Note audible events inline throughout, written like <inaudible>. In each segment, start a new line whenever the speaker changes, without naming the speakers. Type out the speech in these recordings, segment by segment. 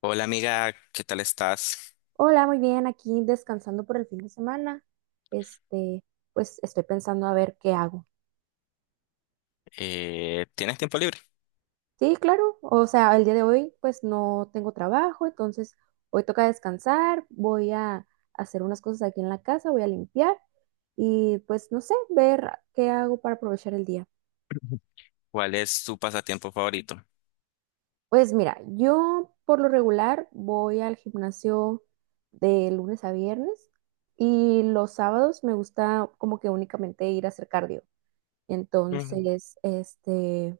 Hola amiga, ¿qué tal estás?
Hola, muy bien, aquí descansando por el fin de semana. Este, pues estoy pensando a ver qué hago.
¿Tienes tiempo libre?
Sí, claro, o sea, el día de hoy pues no tengo trabajo, entonces hoy toca descansar, voy a hacer unas cosas aquí en la casa, voy a limpiar y pues no sé, ver qué hago para aprovechar el día.
¿Cuál es tu pasatiempo favorito?
Pues mira, yo por lo regular voy al gimnasio de lunes a viernes y los sábados me gusta como que únicamente ir a hacer cardio.
Mm.
Entonces, este,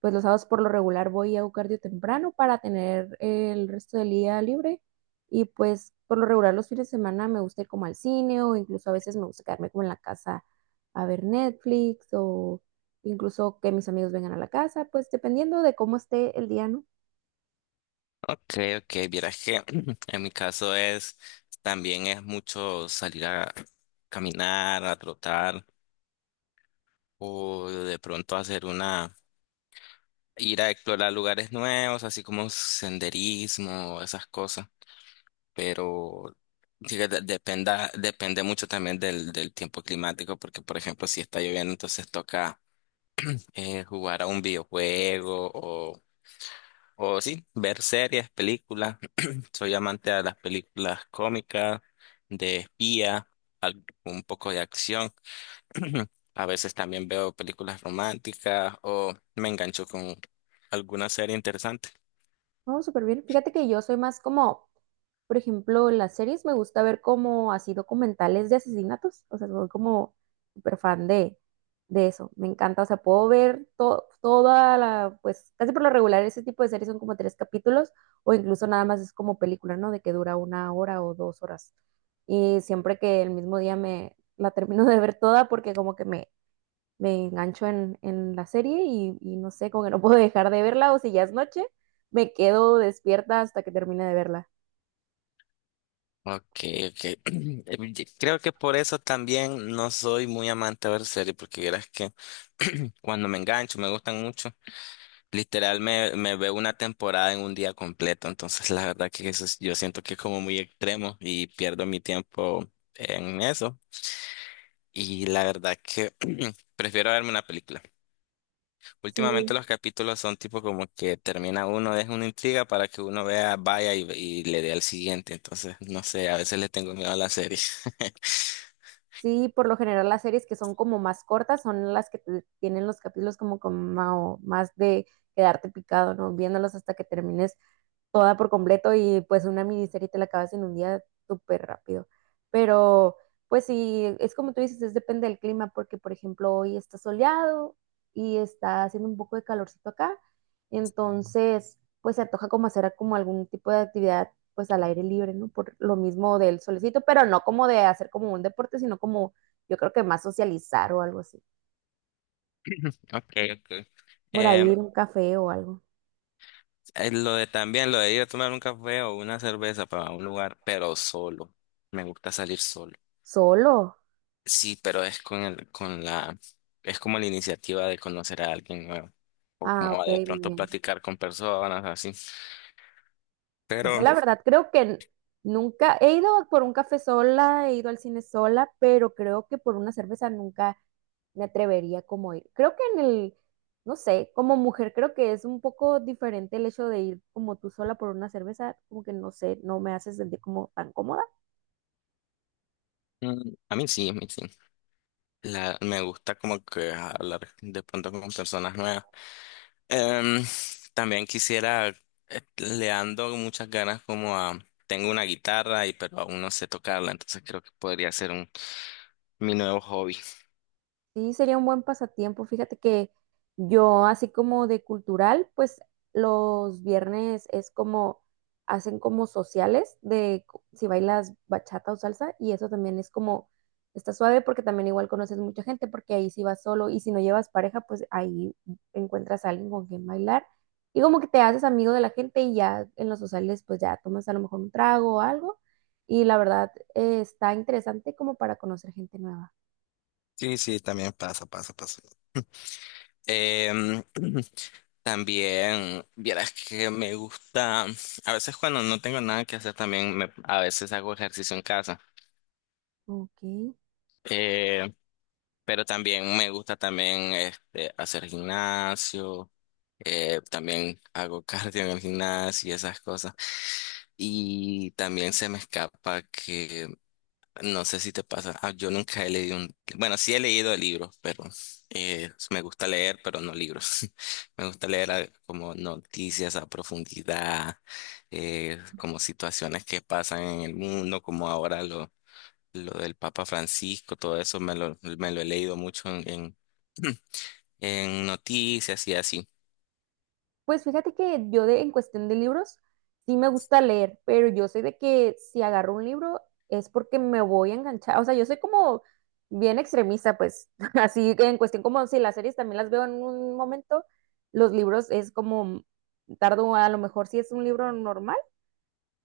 pues los sábados por lo regular voy a cardio temprano para tener el resto del día libre. Y pues por lo regular los fines de semana me gusta ir como al cine o incluso a veces me gusta quedarme como en la casa a ver Netflix o incluso que mis amigos vengan a la casa, pues dependiendo de cómo esté el día, ¿no?
Ok, ok, vieras que <clears throat> en mi caso es, también es mucho salir a caminar, a trotar o de pronto hacer una ir a explorar lugares nuevos, así como senderismo, esas cosas, pero sí que depende mucho también del tiempo climático, porque por ejemplo, si está lloviendo, entonces toca jugar a un videojuego o sí, ver series, películas. Soy amante de las películas cómicas, de espía, un poco de acción. <clears throat> A veces también veo películas románticas o me engancho con alguna serie interesante.
No, súper bien. Fíjate que yo soy más como, por ejemplo, en las series me gusta ver como así documentales de asesinatos. O sea, soy como súper fan de eso. Me encanta. O sea, puedo ver toda la, pues casi por lo regular ese tipo de series son como tres capítulos o incluso nada más es como película, ¿no? De que dura una hora o dos horas. Y siempre que el mismo día me la termino de ver toda porque como que me engancho en la serie y no sé, como que no puedo dejar de verla o si ya es noche, me quedo despierta hasta que termine de verla.
Okay, okay. <clears throat> Creo que por eso también no soy muy amante de ver series, porque verás que cuando me engancho, me gustan mucho, literal me veo una temporada en un día completo, entonces la verdad que yo siento que es como muy extremo y pierdo mi tiempo en eso. Y la verdad que <clears throat> prefiero verme una película. Últimamente
Sí,
los capítulos son tipo como que termina uno, deja una intriga para que uno vea, vaya y le dé al siguiente. Entonces, no sé, a veces le tengo miedo a la serie. <laughs>
sí, por lo general las series que son como más cortas son las que tienen los capítulos como más de quedarte picado, ¿no? Viéndolos hasta que termines toda por completo y pues una miniserie te la acabas en un día súper rápido. Pero pues sí, es como tú dices, es depende del clima, porque por ejemplo hoy está soleado y está haciendo un poco de calorcito acá, entonces pues se antoja como hacer como algún tipo de actividad pues al aire libre, ¿no? Por lo mismo del solecito, pero no como de hacer como un deporte, sino como yo creo que más socializar o algo así.
Okay, okay.
Por ahí
Em,
ir a un café o algo.
lo de también, lo de ir a tomar un café o una cerveza para un lugar, pero solo. Me gusta salir solo.
Solo.
Sí, pero es con con la, es como la iniciativa de conocer a alguien nuevo. O
Ah,
como
ok,
de
muy
pronto
bien.
platicar con personas así.
Yo
Pero
la verdad creo que nunca he ido por un café sola, he ido al cine sola, pero creo que por una cerveza nunca me atrevería como a ir. Creo que en el, no sé, como mujer creo que es un poco diferente el hecho de ir como tú sola por una cerveza, como que no sé, no me hace sentir como tan cómoda.
mm, a mí sí, a mí sí. La, me gusta como que hablar de pronto con personas nuevas. Em, también quisiera, le ando muchas ganas como a, tengo una guitarra y pero aún no sé tocarla, entonces creo que podría ser mi nuevo hobby.
Sí, sería un buen pasatiempo. Fíjate que yo, así como de cultural, pues los viernes es como, hacen como sociales de si bailas bachata o salsa y eso también es como, está suave porque también igual conoces mucha gente porque ahí si vas solo y si no llevas pareja, pues ahí encuentras a alguien con quien bailar y como que te haces amigo de la gente y ya en los sociales pues ya tomas a lo mejor un trago o algo y la verdad está interesante como para conocer gente nueva.
Sí, sí, también pasa, pasa, pasa. Em, <clears throat> también, vieras que me gusta, a veces cuando no tengo nada que hacer también, a veces hago ejercicio en casa.
Ok.
Eh, pero también me gusta también este, hacer gimnasio, también hago <laughs> cardio en el gimnasio y esas cosas. Y también se me escapa no sé si te pasa, yo nunca he bueno, sí he leído libros, pero me gusta leer, pero no libros. <laughs> Me gusta leer como noticias a profundidad, como situaciones que pasan en el mundo, como ahora lo del Papa Francisco, todo eso me me lo he leído mucho en noticias y así.
Pues fíjate que yo en cuestión de libros, sí me gusta leer, pero yo sé de que si agarro un libro es porque me voy a enganchar. O sea, yo soy como bien extremista, pues <laughs> así que en cuestión como si las series también las veo en un momento, los libros es como tardo a lo mejor si es un libro normal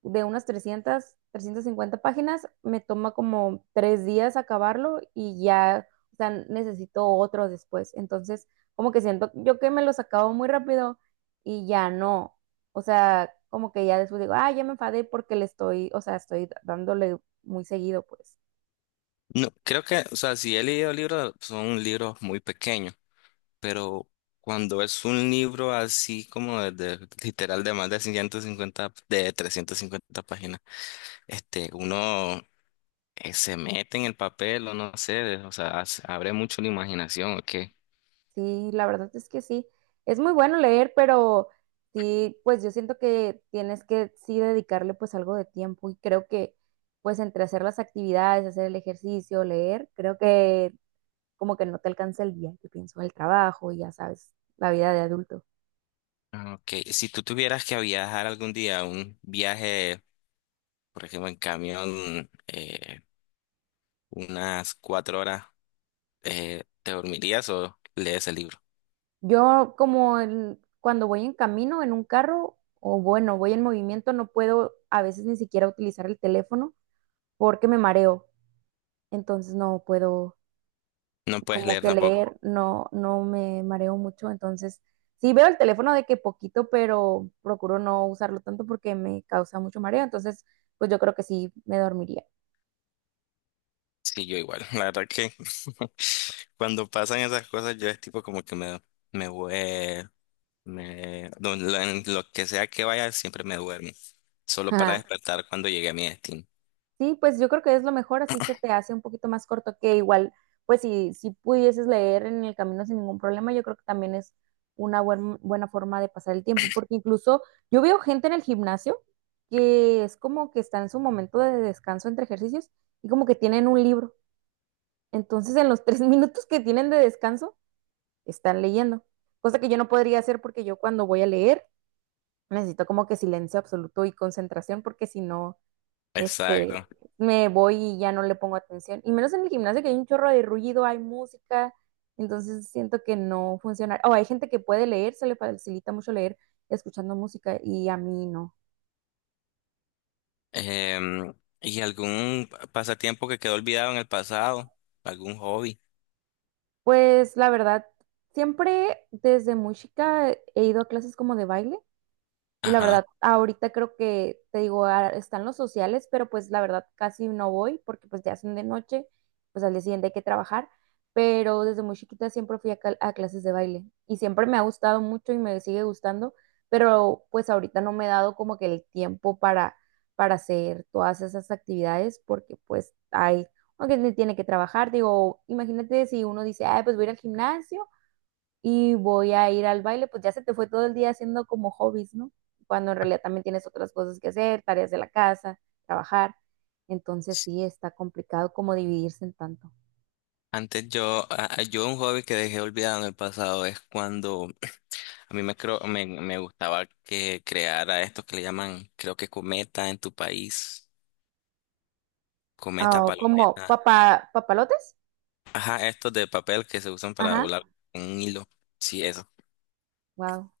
de unas 300, cincuenta páginas, me toma como tres días acabarlo y ya, o sea, necesito otro después. Entonces, como que siento yo que me los acabo muy rápido y ya no. O sea, como que ya después digo, ah, ya me enfadé porque le estoy, o sea, estoy dándole muy seguido, pues.
No, creo que, o sea, si he leído libros, son libros muy pequeños, pero cuando es un libro así como literal de más de 150, de 350 páginas, este, uno se mete en el papel o no sé, o sea, abre mucho la imaginación, ¿o qué?
Sí, la verdad es que sí. Es muy bueno leer, pero sí, pues yo siento que tienes que sí dedicarle pues algo de tiempo y creo que pues entre hacer las actividades, hacer el ejercicio, leer, creo que como que no te alcanza el día, que pienso el trabajo y ya sabes, la vida de adulto.
Ah, ok, si tú tuvieras que viajar algún día, un viaje, por ejemplo, en camión, unas cuatro horas, ¿te dormirías o lees el libro?
Yo como cuando voy en camino, en un carro, o bueno, voy en movimiento, no puedo a veces ni siquiera utilizar el teléfono porque me mareo, entonces no puedo
No puedes
como
leer
que
tampoco.
leer no, no me mareo mucho, entonces sí veo el teléfono de que poquito, pero procuro no usarlo tanto porque me causa mucho mareo, entonces pues yo creo que sí me dormiría.
Sí, yo igual. <laughs> La verdad que <laughs> cuando pasan esas cosas, yo es tipo como que me, voy me, lo- en lo que sea que vaya, siempre me duermo. Solo para
<laughs>
despertar cuando llegue a mi destino.
Sí, pues yo creo que es lo mejor, así se te hace un poquito más corto que igual, pues si, si pudieses leer en el camino sin ningún problema, yo creo que también es una buena forma de pasar el tiempo, porque incluso yo veo gente en el gimnasio que es como que está en su momento de descanso entre ejercicios y como que tienen un libro. Entonces, en los tres <laughs> minutos que tienen de descanso, están leyendo, cosa que yo no podría hacer porque yo cuando voy a leer necesito como que silencio absoluto y concentración, porque si no
Exacto.
este, me voy y ya no le pongo atención. Y menos en el gimnasio que hay un chorro de ruido, hay música, entonces siento que no funciona. O hay gente que puede leer, se le facilita mucho leer escuchando música y a mí no.
Em, ¿Y algún pasatiempo que quedó olvidado en el pasado? ¿Algún hobby?
Pues la verdad, siempre desde muy chica he ido a clases como de baile. Y la
Ajá.
verdad, ahorita creo que, te digo, ah, están los sociales, pero pues la verdad casi no voy porque pues ya son de noche, pues al día siguiente hay que trabajar, pero desde muy chiquita siempre fui a clases de baile y siempre me ha gustado mucho y me sigue gustando, pero pues ahorita no me he dado como que el tiempo para hacer todas esas actividades porque pues hay, aunque tiene que trabajar, digo, imagínate si uno dice, ay, pues voy a ir al gimnasio y voy a ir al baile, pues ya se te fue todo el día haciendo como hobbies, ¿no? Cuando en realidad también tienes otras cosas que hacer, tareas de la casa, trabajar. Entonces sí, está complicado como dividirse en tanto.
Antes yo un hobby que dejé olvidado en el pasado es cuando a mí me, creo, me gustaba que creara estos que le llaman, creo que cometa en tu país. Cometa,
Ah, como
palometa.
papalotes.
Ajá, estos de papel que se usan para
Ajá.
volar con un hilo. Sí, eso.
Wow.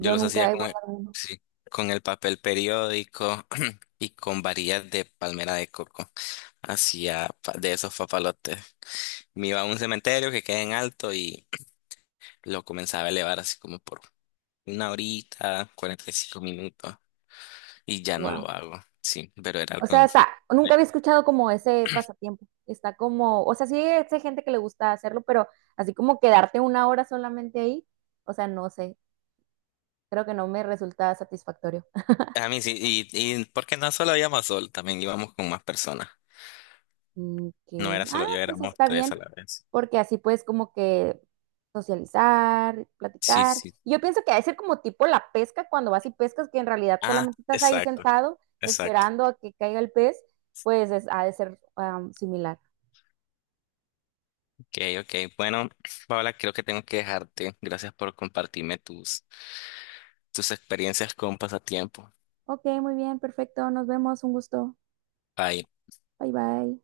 Yo los
nunca
hacía
he
con
guardado uno.
sí, con el papel periódico <clears throat> y con varillas de palmera de coco. De esos papalotes. Me iba a un cementerio que queda en alto y <clears throat> lo comenzaba a elevar así como por una horita, 45 minutos. Y ya no
Wow.
lo hago. Sí, pero era
O sea,
algo.
está, nunca había escuchado como ese pasatiempo. Está como, o sea, sí hay gente que le gusta hacerlo, pero así como quedarte una hora solamente ahí, o sea, no sé, creo que no me resulta satisfactorio.
A mí sí, y porque no solo íbamos sol, también íbamos con más personas.
Mm, ok.
No era
Ah,
solo yo,
pues
éramos
está
tres
bien,
a la vez.
porque así puedes como que socializar,
Sí,
platicar.
sí.
Yo pienso que ha de ser como tipo la pesca, cuando vas y pescas, que en realidad
Ah,
solamente estás ahí
exacto,
sentado
exacto.
esperando a que caiga el pez, pues es, ha de ser am, similar.
Ok, ok. Bueno, Paola, creo que tengo que dejarte. Gracias por compartirme tus, tus experiencias con pasatiempo.
Ok, muy bien, perfecto, nos vemos, un gusto.
Bye.
Bye bye.